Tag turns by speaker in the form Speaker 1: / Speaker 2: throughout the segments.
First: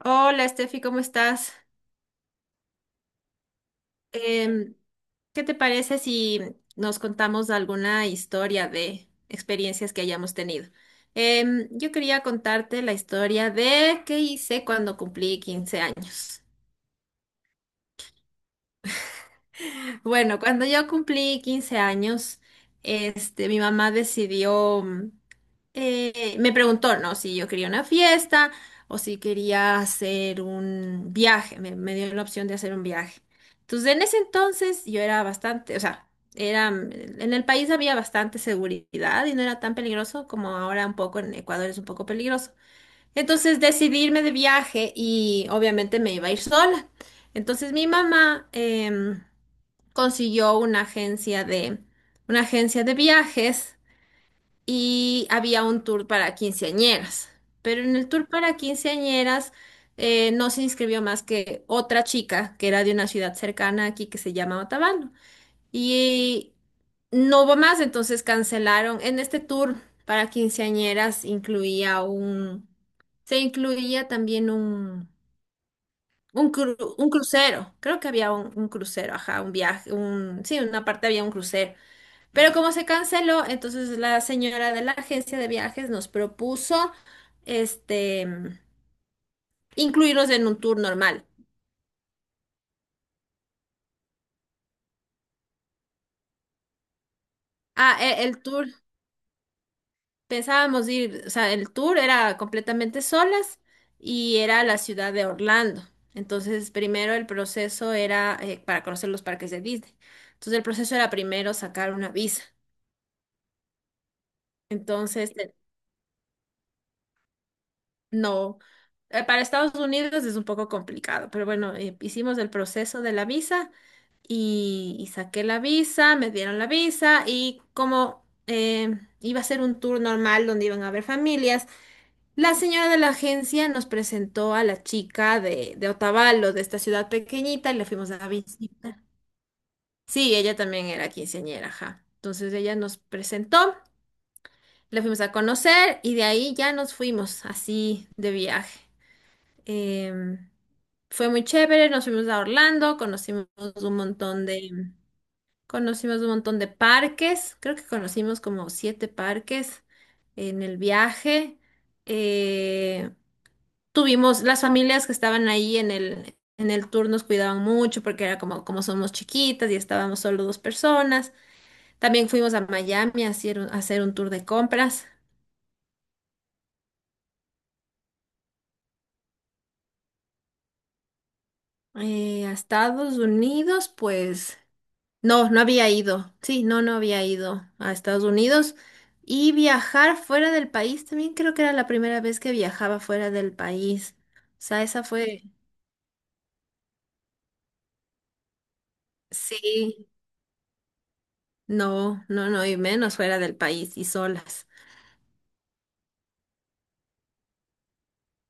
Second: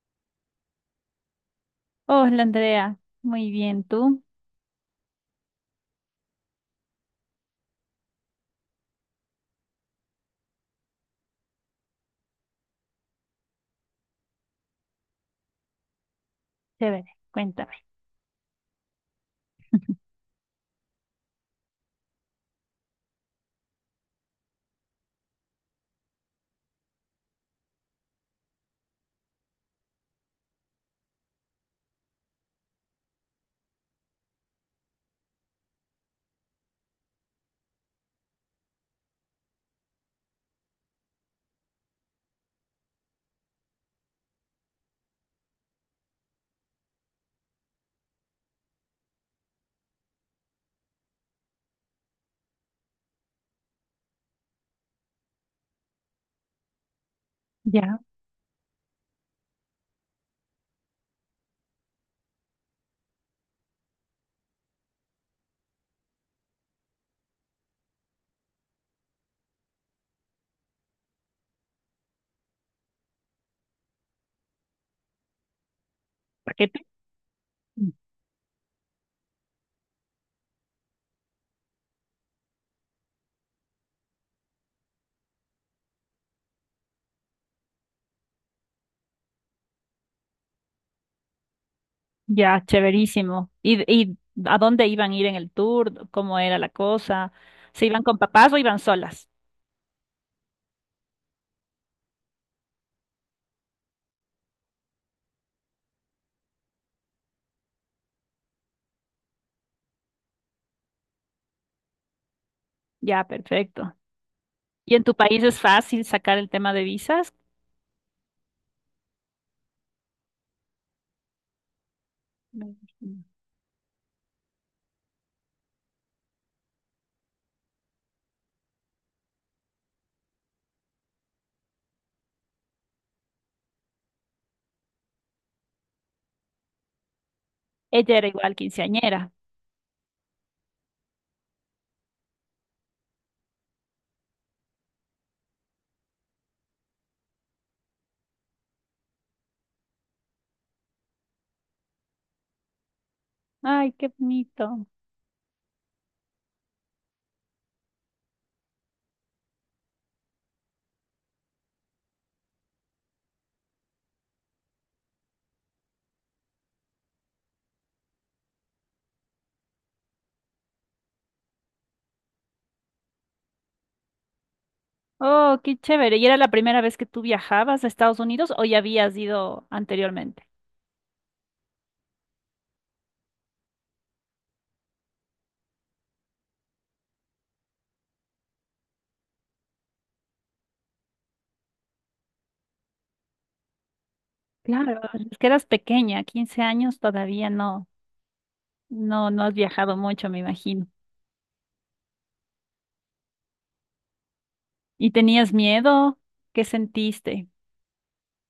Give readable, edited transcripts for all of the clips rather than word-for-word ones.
Speaker 1: Hola, Steffi, ¿cómo estás?
Speaker 2: Hola, Andrea, muy bien, ¿tú?
Speaker 1: Em, ¿Qué te parece si nos contamos alguna historia de experiencias que hayamos tenido? Yo quería contarte la historia de qué hice cuando cumplí 15 años.
Speaker 2: Chévere, cuéntame.
Speaker 1: Bueno, cuando yo cumplí 15 años, mi mamá decidió me preguntó, ¿no? Si yo quería una fiesta o si quería hacer un viaje. Me dio la opción de hacer un viaje. Entonces, en ese entonces yo era bastante, o sea, era, en el país había bastante seguridad y no era tan peligroso como ahora. Un poco en Ecuador es un poco peligroso. Entonces decidí irme de viaje y obviamente me iba a ir sola. Entonces mi mamá em, consiguió una agencia de viajes y había un tour para quinceañeras. Pero en
Speaker 2: Ya,
Speaker 1: el tour para quinceañeras, no se inscribió más que otra chica que era de una ciudad cercana aquí que se llama Otavalo. Y no hubo más, entonces cancelaron. En este tour para quinceañeras incluía un. Se incluía también un, un,
Speaker 2: paquete.
Speaker 1: cru- un crucero.
Speaker 2: Mm.
Speaker 1: Creo que había un crucero, ajá, un viaje, sí, una parte había un crucero. Pero como se canceló, entonces la señora de la agencia de viajes nos propuso este incluirlos en un tour normal.
Speaker 2: Ya, chéverísimo. ¿Y a dónde iban a ir en el tour? ¿Cómo era la cosa? ¿Se
Speaker 1: Ah,
Speaker 2: iban con papás o iban solas?
Speaker 1: pensábamos ir, o sea, el tour era completamente solas y era la ciudad de Orlando. Entonces, primero el proceso era, para conocer los parques de Disney. Entonces, el proceso era primero sacar una visa.
Speaker 2: Ya, perfecto. ¿Y en tu
Speaker 1: Entonces.
Speaker 2: país es fácil sacar el tema de visas?
Speaker 1: No, para Estados Unidos es un poco complicado, pero bueno, hicimos el
Speaker 2: Me
Speaker 1: proceso de
Speaker 2: imagino.
Speaker 1: la visa y saqué la visa, me dieron la visa, y como iba a ser un tour normal donde iban a haber familias, la señora de la agencia nos presentó a la chica de, Otavalo, de esta ciudad pequeñita, y le fuimos
Speaker 2: Ella
Speaker 1: a
Speaker 2: era igual
Speaker 1: visitar.
Speaker 2: quinceañera.
Speaker 1: Sí, ella también era quinceañera, ajá. Entonces ella nos presentó, la fuimos a conocer y de ahí ya nos fuimos así de viaje. Em, Fue muy chévere, nos fuimos a Orlando,
Speaker 2: Ay,
Speaker 1: un
Speaker 2: qué
Speaker 1: montón de,
Speaker 2: bonito.
Speaker 1: conocimos un montón de parques. Creo que conocimos como siete parques en el viaje. Eh, Tuvimos, las familias que estaban ahí en el tour nos cuidaban mucho porque era como somos chiquitas y estábamos solo dos personas. También fuimos a Miami a hacer un tour de compras.
Speaker 2: Oh, qué chévere. ¿Y era la primera vez que tú viajabas a Estados Unidos o ya habías ido anteriormente?
Speaker 1: A Estados Unidos, pues. No, no había ido. Sí, no, no había ido a Estados Unidos. Y viajar fuera del país, también creo que era la primera vez que viajaba fuera del país. O sea,
Speaker 2: Claro,
Speaker 1: esa
Speaker 2: es
Speaker 1: fue,
Speaker 2: que eras pequeña, 15 años todavía no. No, no has viajado
Speaker 1: sí,
Speaker 2: mucho, me imagino.
Speaker 1: no, no, no, y menos fuera del país y solas.
Speaker 2: ¿Y tenías miedo? ¿Qué sentiste?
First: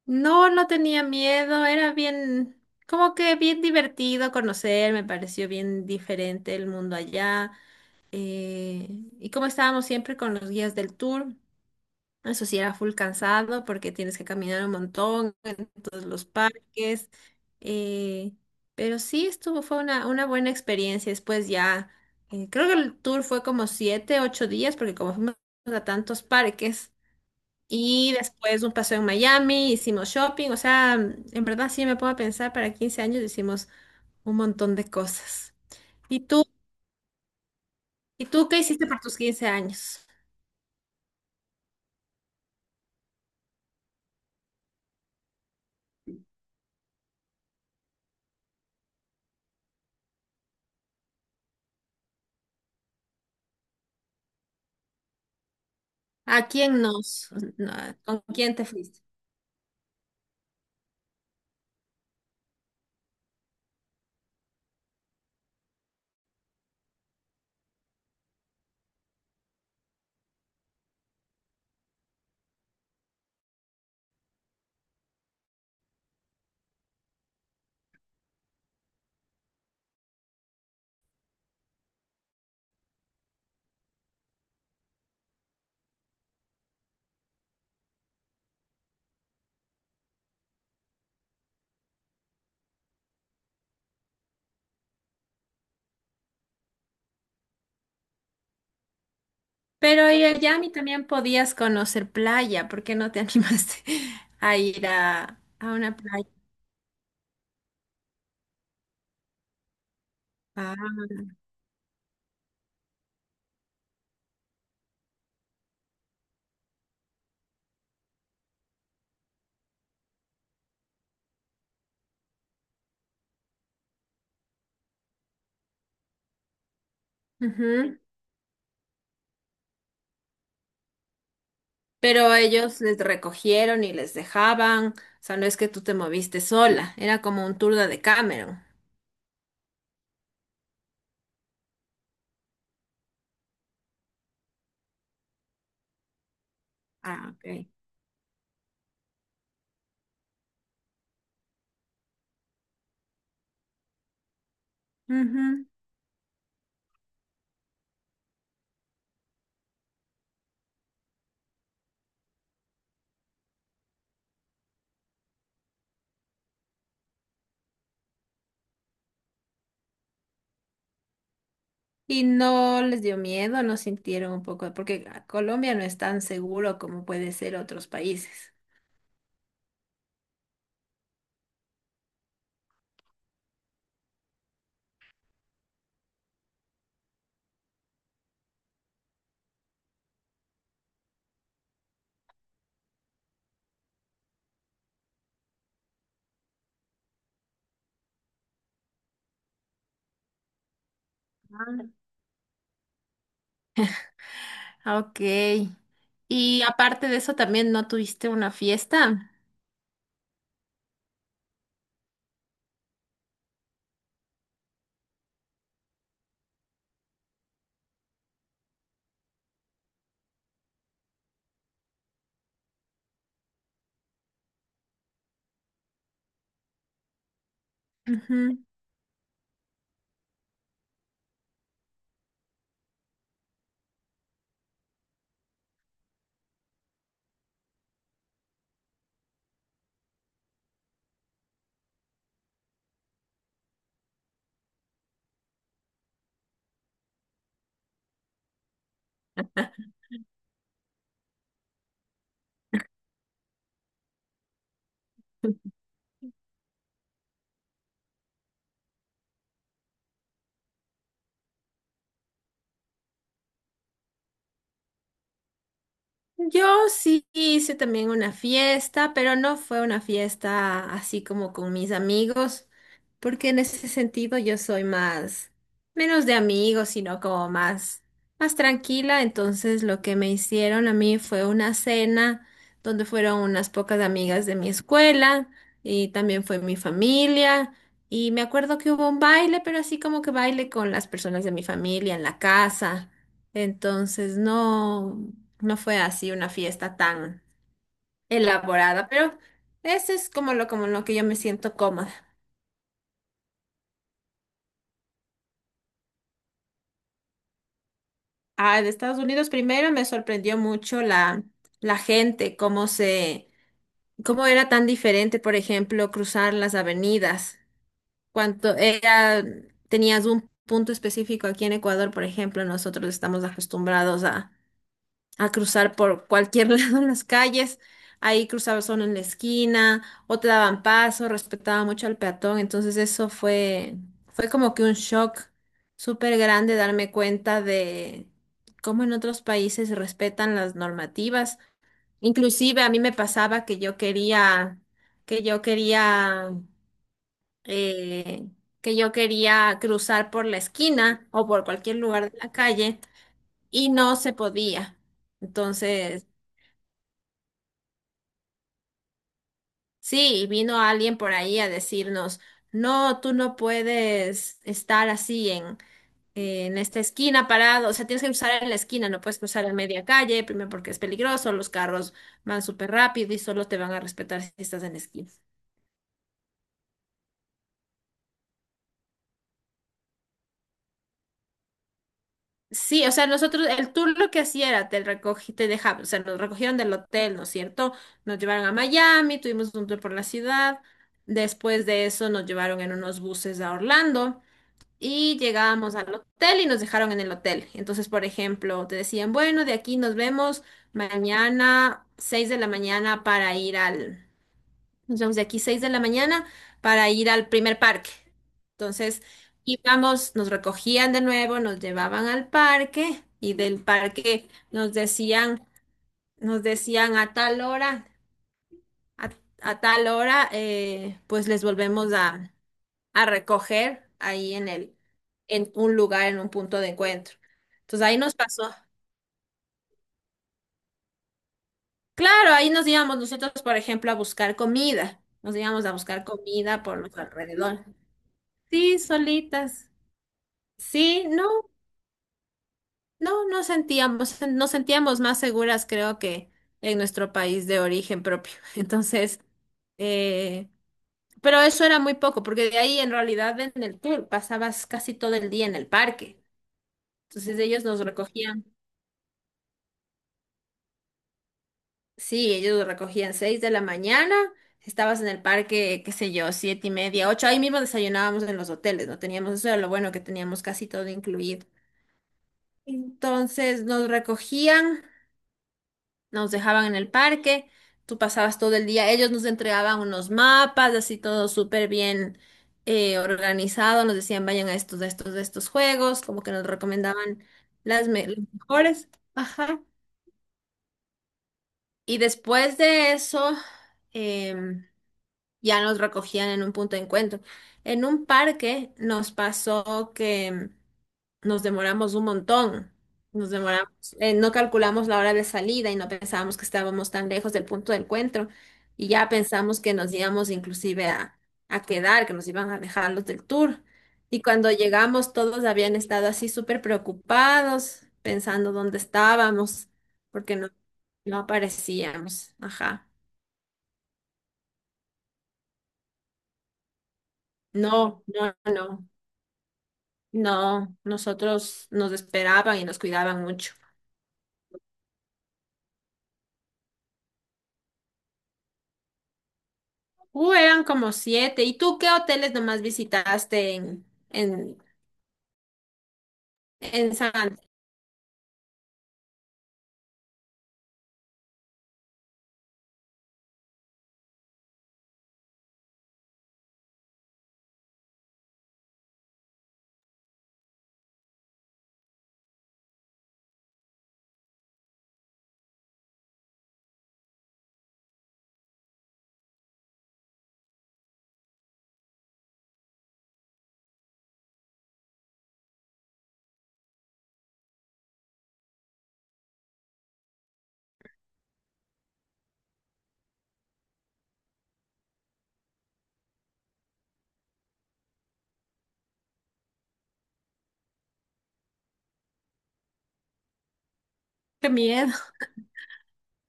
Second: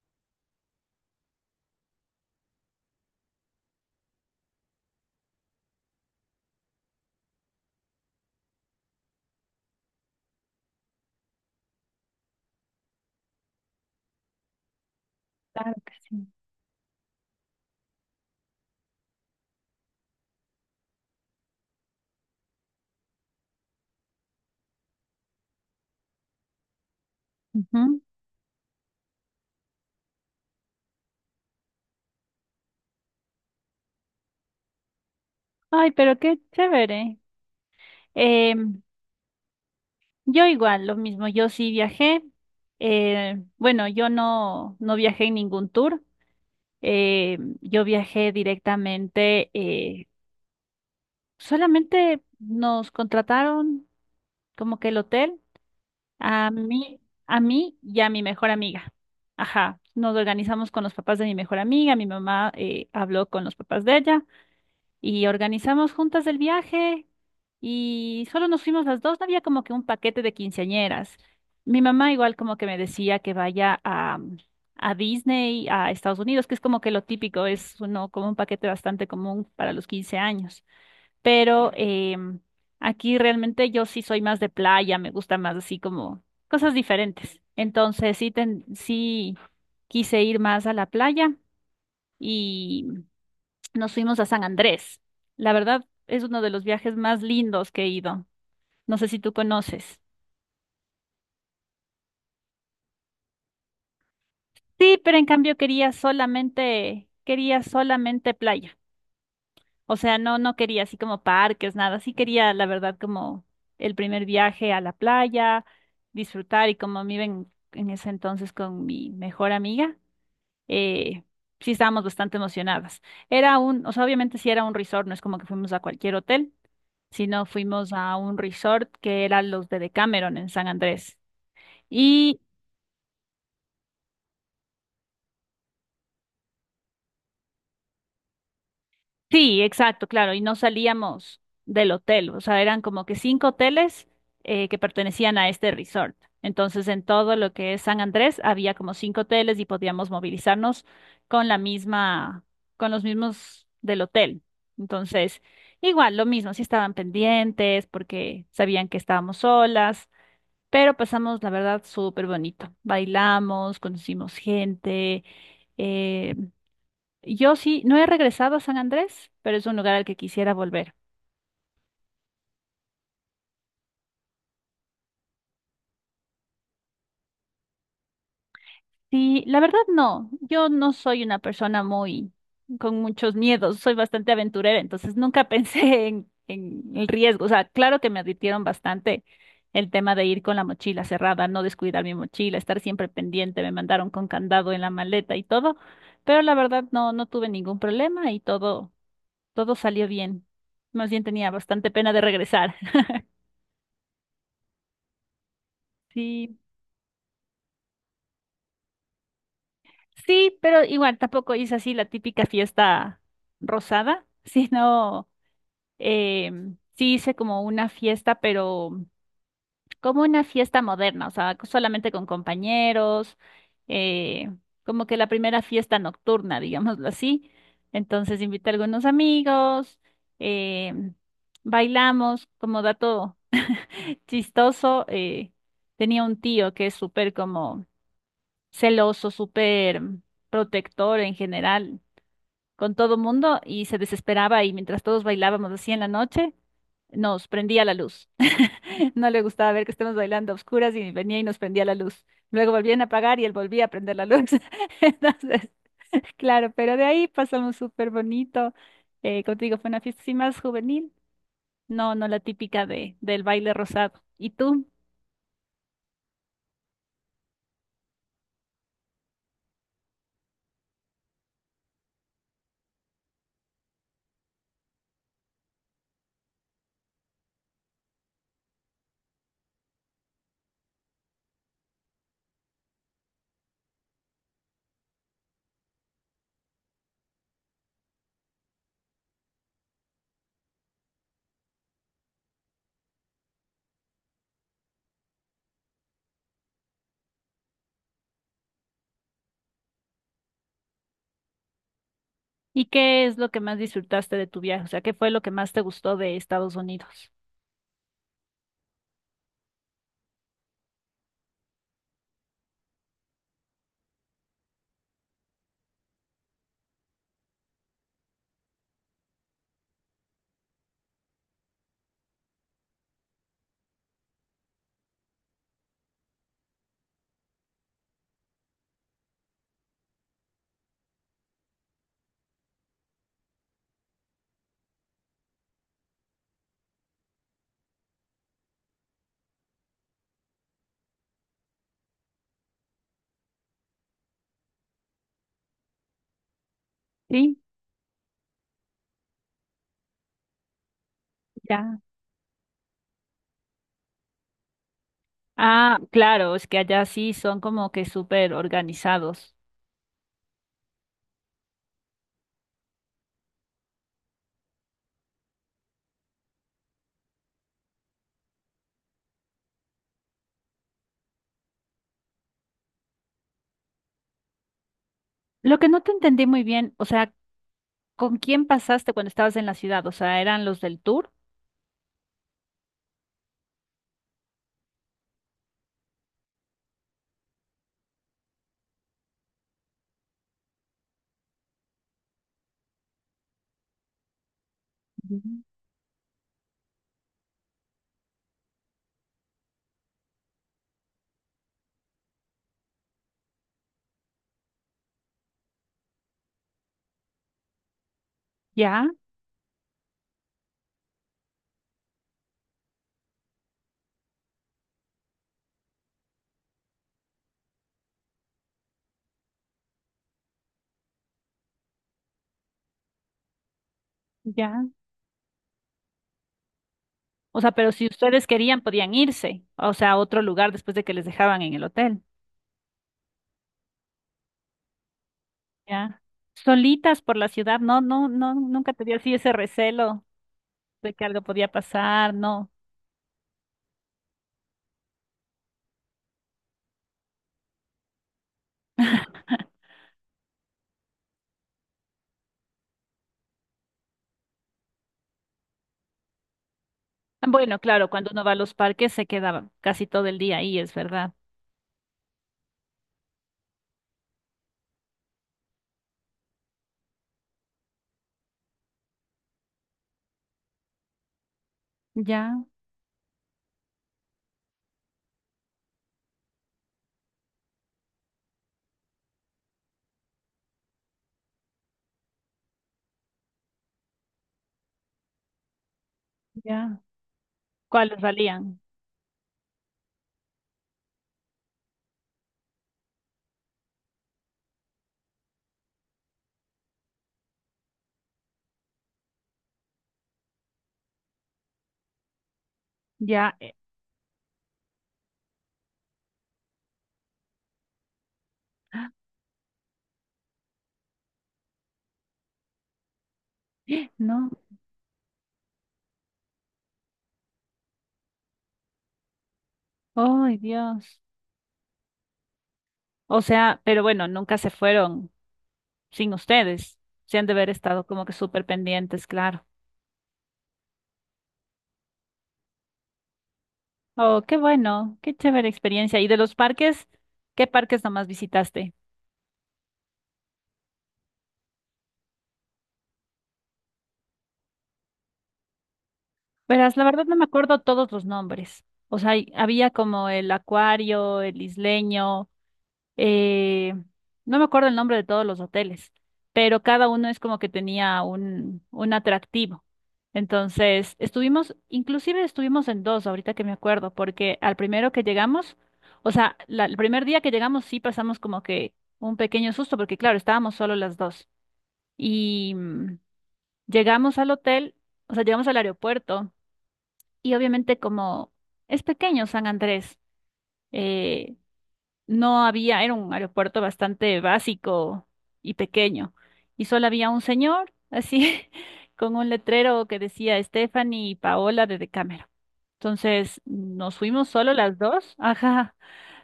Speaker 1: No, no tenía miedo, era bien, como que bien divertido conocer, me pareció bien diferente el mundo allá. eh, y como estábamos siempre con los guías del tour. Eso sí era full cansado porque tienes que caminar un montón en
Speaker 2: Claro que
Speaker 1: todos los
Speaker 2: sí.
Speaker 1: parques. eh, pero sí estuvo, fue una buena experiencia. Después ya, creo que el tour fue como 7, 8 días porque como fuimos a tantos parques.
Speaker 2: Ujú.
Speaker 1: Y después un paseo en Miami, hicimos shopping. O sea, en verdad sí me puedo pensar, para 15 años hicimos un montón de cosas.
Speaker 2: Ay, pero
Speaker 1: ¿Y
Speaker 2: qué
Speaker 1: tú?
Speaker 2: chévere.
Speaker 1: ¿Y tú
Speaker 2: Eh,
Speaker 1: qué hiciste por tus 15 años?
Speaker 2: yo igual, lo mismo, yo sí viajé. Bueno, yo no viajé en ningún tour. Yo viajé directamente, solamente nos contrataron como que el hotel.
Speaker 1: ¿A
Speaker 2: A
Speaker 1: quién
Speaker 2: mí,
Speaker 1: nos?
Speaker 2: a
Speaker 1: No.
Speaker 2: mí y a
Speaker 1: ¿Con
Speaker 2: mi mejor
Speaker 1: quién te
Speaker 2: amiga.
Speaker 1: fuiste?
Speaker 2: Ajá, nos organizamos con los papás de mi mejor amiga, mi mamá habló con los papás de ella y organizamos juntas el viaje y solo nos fuimos las dos, no había como que un paquete de quinceañeras. Mi mamá igual como que me decía que vaya a Disney, a Estados Unidos, que es como que lo típico, es uno como un paquete bastante común para los 15 años, pero aquí realmente yo sí soy más de playa, me gusta más así como cosas diferentes. Entonces sí, sí quise ir más a la playa y nos fuimos a San Andrés. La verdad es uno de los viajes más lindos que he ido. No sé si tú conoces.
Speaker 1: Pero y allá a mí también podías conocer playa, ¿por qué no te animaste a ir
Speaker 2: Sí, pero en cambio
Speaker 1: a una playa?
Speaker 2: quería solamente playa. O sea, no
Speaker 1: Ah,
Speaker 2: quería así como parques, nada. Sí quería, la verdad, como el primer viaje a la playa, disfrutar y como me iba en ese entonces con mi mejor amiga, eh, sí estábamos bastante emocionadas. O sea, obviamente sí era un resort, no es como que fuimos a cualquier hotel, sino fuimos
Speaker 1: ujú.
Speaker 2: a un resort que era los de Decameron en San Andrés.
Speaker 1: Pero
Speaker 2: Y
Speaker 1: ellos les recogieron y les dejaban, o sea, no es que tú te moviste sola, era como un tour de Cameron.
Speaker 2: Sí, exacto, claro, y no salíamos del hotel, o sea, eran como que cinco hoteles que pertenecían a este resort. Entonces, en
Speaker 1: Ah,
Speaker 2: todo lo
Speaker 1: ok.
Speaker 2: que es San Andrés había como cinco hoteles y podíamos movilizarnos con la misma, con los mismos del hotel. Entonces,
Speaker 1: Ujú.
Speaker 2: igual, lo mismo, sí estaban pendientes porque sabían que estábamos solas, pero pasamos, la verdad, súper bonito. Bailamos, conocimos gente. eh, yo sí, no he regresado a San Andrés, pero es un lugar al que quisiera volver.
Speaker 1: Y no les dio miedo, no sintieron un poco, porque Colombia no es tan seguro como puede ser otros países.
Speaker 2: Sí, la verdad no, yo no soy una persona muy con muchos miedos, soy bastante aventurera, entonces nunca pensé en el riesgo. O sea, claro que me advirtieron bastante el tema de ir con la mochila cerrada, no descuidar mi mochila, estar siempre pendiente, me mandaron con candado en la maleta y todo, pero la verdad no tuve ningún problema y todo salió bien. Más bien tenía
Speaker 1: Ah,
Speaker 2: bastante pena de regresar.
Speaker 1: ok.
Speaker 2: Sí.
Speaker 1: Y aparte de eso, también no tuviste una fiesta.
Speaker 2: Sí, pero igual tampoco hice así la típica fiesta rosada, sino sí hice como una fiesta, pero como una fiesta moderna, o sea, solamente con compañeros, eh, como que la primera fiesta nocturna, digámoslo así. Entonces
Speaker 1: Ujú.
Speaker 2: invité a algunos amigos, em, bailamos, como dato chistoso, tenía un tío que es súper como celoso, súper protector en general con todo mundo y se desesperaba y mientras todos bailábamos así en la noche, nos prendía la luz. No le gustaba ver que estemos bailando a oscuras y venía y nos prendía la luz. Luego volvían a apagar y él volvía a prender la luz. Entonces, claro, pero de ahí pasamos súper bonito. Contigo fue una fiesta así más juvenil, no la típica del baile rosado. ¿Y tú?
Speaker 1: Yo sí hice también una fiesta, pero no fue una fiesta así como con mis amigos, porque en ese sentido yo soy más, menos de amigos, sino como más tranquila. Entonces lo que me hicieron a mí fue una cena donde fueron unas pocas amigas de mi escuela, y también fue mi familia. Y me acuerdo que hubo un baile, pero así como que baile con las personas de mi familia en la casa. Entonces, no. No fue así una fiesta tan elaborada, pero eso es como lo que yo me siento cómoda.
Speaker 2: ¿Y qué es lo que más disfrutaste de tu viaje? O sea, ¿qué fue lo que más te gustó de Estados Unidos?
Speaker 1: Ah, de Estados Unidos primero me sorprendió mucho la gente, cómo era tan diferente, por ejemplo, cruzar las avenidas. Cuanto era, tenías un punto específico aquí en Ecuador, por ejemplo, nosotros estamos acostumbrados a cruzar por cualquier lado en las calles. Ahí cruzaba solo en la esquina, o te daban paso, respetaba mucho al peatón. Entonces eso fue como que un shock súper grande darme cuenta de cómo en otros países respetan las normativas. Inclusive a mí me pasaba que yo quería, que yo quería,
Speaker 2: Sí,
Speaker 1: eh, que yo quería cruzar por la esquina o por cualquier
Speaker 2: ya.
Speaker 1: lugar de la calle y no se podía.
Speaker 2: Ah,
Speaker 1: Entonces.
Speaker 2: claro, es que allá sí son como que súper organizados.
Speaker 1: Sí, y vino alguien por ahí a decirnos, no, tú no puedes estar así en esta esquina parado, o sea, tienes que cruzar en la esquina, no puedes cruzar en media calle, primero porque es peligroso, los carros van súper rápido y solo te van a respetar si estás en la esquina.
Speaker 2: Lo que no te entendí muy bien, o sea, ¿con quién pasaste cuando estabas en la ciudad? O sea, ¿eran los del tour?
Speaker 1: Sí, o sea, nosotros, el tour lo que hacía era, te recogí, te dejaba, o sea, nos recogieron del hotel, ¿no es cierto? Nos llevaron a Miami, tuvimos un tour por la ciudad, después de eso nos llevaron en unos buses a Orlando. Y
Speaker 2: Ujú.
Speaker 1: llegábamos al hotel y nos dejaron en el hotel. Entonces, por ejemplo, te decían, bueno, de aquí nos vemos mañana 6 de la mañana para ir al, nos vemos de aquí 6 de la mañana para ir al primer parque.
Speaker 2: Ya,
Speaker 1: Entonces, íbamos, nos recogían de nuevo, nos llevaban al parque y del parque nos decían a tal hora, a, pues les volvemos a recoger ahí
Speaker 2: ya.
Speaker 1: en un lugar, en un punto de encuentro.
Speaker 2: O sea, pero si
Speaker 1: Entonces ahí nos
Speaker 2: ustedes
Speaker 1: pasó.
Speaker 2: querían, podían irse, o sea, a otro lugar después de que les dejaban en el hotel.
Speaker 1: Claro, ahí nos íbamos nosotros, por ejemplo, a buscar comida. Nos íbamos a
Speaker 2: Ya.
Speaker 1: buscar comida por
Speaker 2: Solitas
Speaker 1: nuestro
Speaker 2: por la ciudad,
Speaker 1: alrededor.
Speaker 2: no, no, no, nunca
Speaker 1: Sí,
Speaker 2: te dio así ese
Speaker 1: solitas.
Speaker 2: recelo de que
Speaker 1: Sí,
Speaker 2: algo
Speaker 1: no,
Speaker 2: podía pasar, no.
Speaker 1: no, nos sentíamos más seguras, creo que en nuestro país de origen propio. Entonces, eh, pero eso era muy poco, porque de ahí en realidad en el tour pasabas casi todo el día en el parque. Entonces
Speaker 2: Bueno,
Speaker 1: ellos nos
Speaker 2: claro, cuando uno va a
Speaker 1: recogían.
Speaker 2: los parques se queda casi todo el día ahí, es verdad.
Speaker 1: Sí, ellos recogían 6 de la mañana, estabas en el parque, qué sé yo, 7:30, ocho, ahí mismo desayunábamos en los hoteles, no teníamos, eso era lo bueno que teníamos casi todo incluido.
Speaker 2: Ya,
Speaker 1: Entonces nos recogían, nos dejaban en el parque, tú pasabas todo el día, ellos nos entregaban unos mapas, así todo súper bien organizado, nos decían vayan a estos, a estos, a estos juegos, como que nos
Speaker 2: ya.
Speaker 1: recomendaban las
Speaker 2: ¿Cuáles
Speaker 1: los
Speaker 2: valían?
Speaker 1: mejores. Ajá. Y después de eso, em, ya nos recogían en un punto de encuentro. En un parque nos pasó que nos demoramos un montón. Nos
Speaker 2: Ya,
Speaker 1: demoramos, no calculamos la hora de salida y no pensábamos que estábamos tan lejos del punto de encuentro.
Speaker 2: ah,
Speaker 1: Y ya pensamos que nos íbamos inclusive a quedar, que nos iban a dejar los del tour. Y
Speaker 2: no,
Speaker 1: cuando llegamos, todos habían estado así súper preocupados, pensando dónde estábamos,
Speaker 2: ay
Speaker 1: porque no,
Speaker 2: Dios.
Speaker 1: no aparecíamos. Ajá.
Speaker 2: O sea, pero bueno, nunca se fueron sin ustedes. Se han de haber estado
Speaker 1: No,
Speaker 2: como que
Speaker 1: no,
Speaker 2: súper
Speaker 1: no.
Speaker 2: pendientes, claro.
Speaker 1: No, nosotros nos esperaban y nos cuidaban mucho.
Speaker 2: Oh, qué bueno, qué chévere experiencia. ¿Y de los parques? ¿Qué parques nomás visitaste?
Speaker 1: Eran como siete. ¿Y tú qué hoteles nomás visitaste en, en,
Speaker 2: Verás, la
Speaker 1: en
Speaker 2: verdad
Speaker 1: San
Speaker 2: no me
Speaker 1: Andrés?
Speaker 2: acuerdo todos los nombres. O sea, había como el acuario, el isleño. eh, no me acuerdo el nombre de todos los hoteles, pero cada uno es como que tenía un atractivo. Entonces, estuvimos, inclusive estuvimos en dos, ahorita que me acuerdo, porque al primero que llegamos, o sea, el primer día que llegamos sí pasamos como que un pequeño susto, porque claro, estábamos solo las dos. Y llegamos al hotel, o sea, llegamos al aeropuerto y obviamente como es pequeño San Andrés. eh, no había, era un aeropuerto bastante básico y pequeño, y solo había un señor, así, con un letrero que decía Stephanie y Paola de Decámero. Entonces, nos fuimos
Speaker 1: Qué
Speaker 2: solo las
Speaker 1: miedo.
Speaker 2: dos, ajá,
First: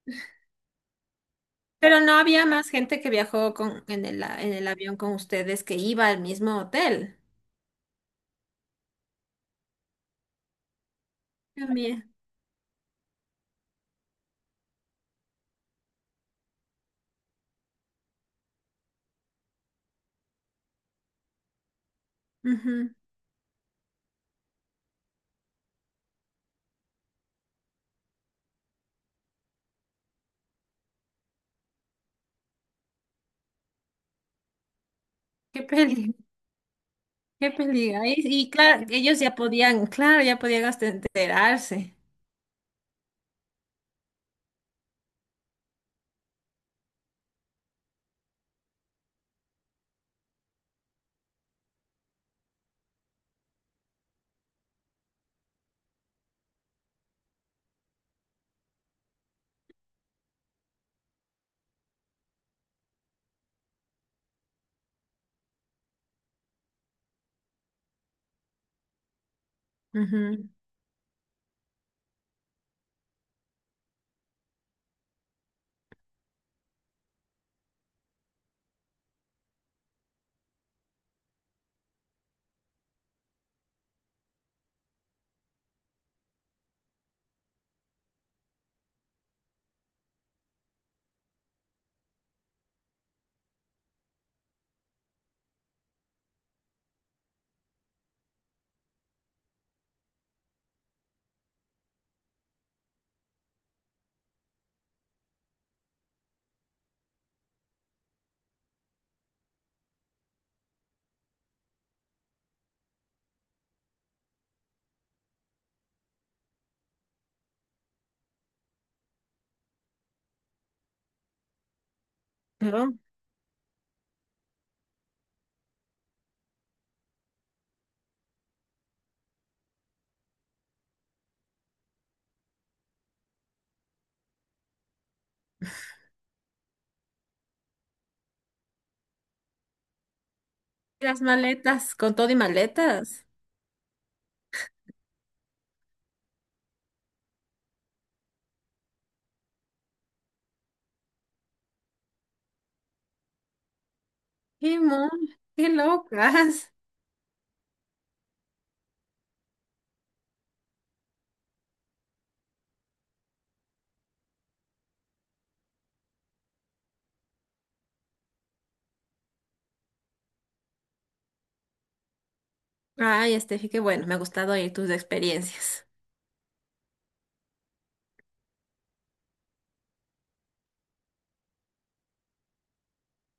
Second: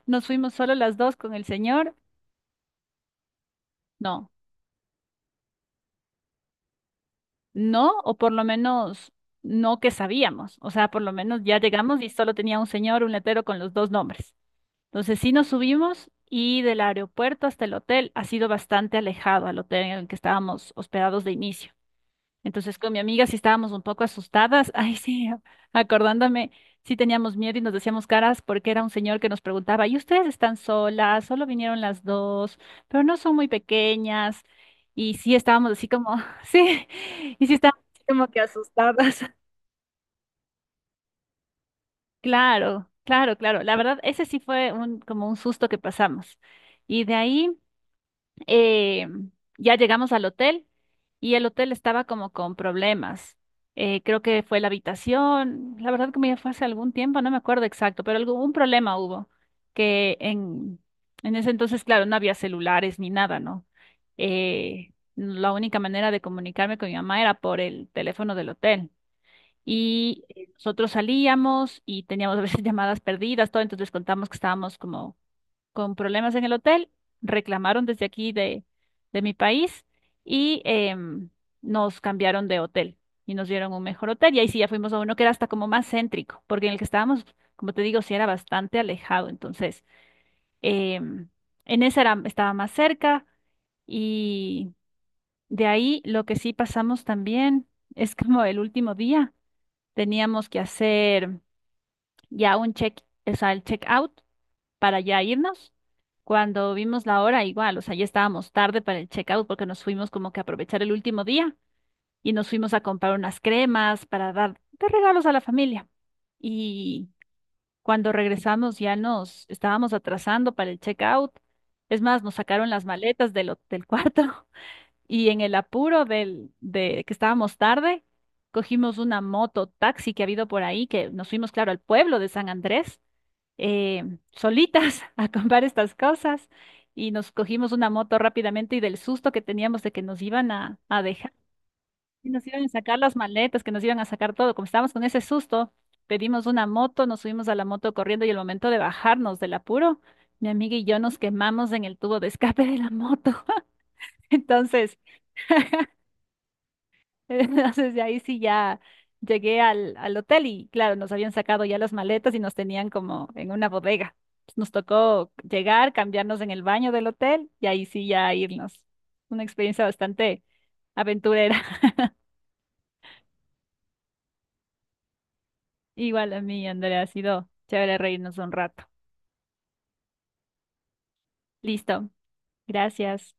Speaker 2: nos fuimos solo las dos con el señor,
Speaker 1: Pero no había más gente que viajó con, en el,
Speaker 2: no,
Speaker 1: a- en el avión con ustedes que iba al mismo hotel.
Speaker 2: no, o por lo menos no que sabíamos, o sea, por lo menos ya
Speaker 1: Qué
Speaker 2: llegamos
Speaker 1: miedo.
Speaker 2: y solo tenía un señor, un letrero con los dos nombres. Entonces sí nos subimos y del aeropuerto hasta el hotel ha sido bastante alejado al hotel en el que estábamos hospedados de inicio. Entonces
Speaker 1: Ujú.
Speaker 2: con mi amiga sí estábamos un poco asustadas. Ay, sí, acordándome, sí teníamos miedo y nos decíamos caras porque era un señor que nos preguntaba, ¿y ustedes están solas? Solo vinieron las dos, pero no son muy pequeñas. Y sí
Speaker 1: Qué
Speaker 2: estábamos así
Speaker 1: peligro,
Speaker 2: como, sí, y
Speaker 1: qué
Speaker 2: sí estábamos así
Speaker 1: peligro.
Speaker 2: como que
Speaker 1: Y claro, ellos
Speaker 2: asustadas.
Speaker 1: ya podían, claro, ya podían hasta enterarse.
Speaker 2: Claro, claro, claro. La verdad, ese sí fue como un susto que pasamos. Y de ahí... eh, ya llegamos al hotel y el hotel estaba como con problemas. Creo que fue la habitación, la verdad como ya fue hace algún tiempo, no me acuerdo exacto, pero algún un problema hubo, que en ese entonces, claro, no había celulares ni nada, ¿no? La única manera de comunicarme con mi mamá era por el teléfono del hotel. Y
Speaker 1: Ujú.
Speaker 2: nosotros salíamos y teníamos a veces llamadas perdidas, todo, entonces les contamos que estábamos como con problemas en el hotel, reclamaron desde aquí de mi país y nos cambiaron de hotel y nos dieron un mejor hotel. Y ahí sí ya fuimos a uno que era hasta como más céntrico, porque en el que estábamos, como te digo, sí era bastante alejado. Entonces, em, en ese era, estaba más cerca y de ahí lo que sí pasamos también es como el último día teníamos que hacer ya un check, o sea, el check out para ya irnos. Cuando vimos la hora, igual, o sea, ya estábamos tarde para el checkout porque nos fuimos como que a aprovechar el último día y nos fuimos a comprar unas cremas para dar de regalos a la familia. Y cuando regresamos ya nos estábamos atrasando para el checkout. Es más, nos sacaron
Speaker 1: Pero
Speaker 2: las maletas del cuarto y en el apuro de que estábamos tarde, cogimos una moto taxi que ha habido por ahí, que nos fuimos, claro, al pueblo de San Andrés eh, solitas a comprar estas cosas y nos cogimos una moto rápidamente y del susto que teníamos de que nos iban a
Speaker 1: las
Speaker 2: dejar,
Speaker 1: maletas, con todo
Speaker 2: que
Speaker 1: y
Speaker 2: nos iban a sacar las
Speaker 1: maletas.
Speaker 2: maletas, que nos iban a sacar todo, como estábamos con ese susto, pedimos una moto, nos subimos a la moto corriendo y el momento de bajarnos del apuro, mi amiga y yo nos quemamos en el tubo de escape de la moto.
Speaker 1: Qué
Speaker 2: Entonces,
Speaker 1: mon, qué locas.
Speaker 2: entonces, de ahí sí ya llegué al hotel y claro, nos habían sacado ya las maletas y nos tenían como en una bodega. Nos tocó llegar, cambiarnos en el baño del hotel y ahí sí ya irnos. Una experiencia bastante aventurera.
Speaker 1: Ay, Estefi, qué bueno, me ha gustado oír tus experiencias.
Speaker 2: Igual a mí, Andrea, ha sido chévere reírnos un rato. Listo. Gracias.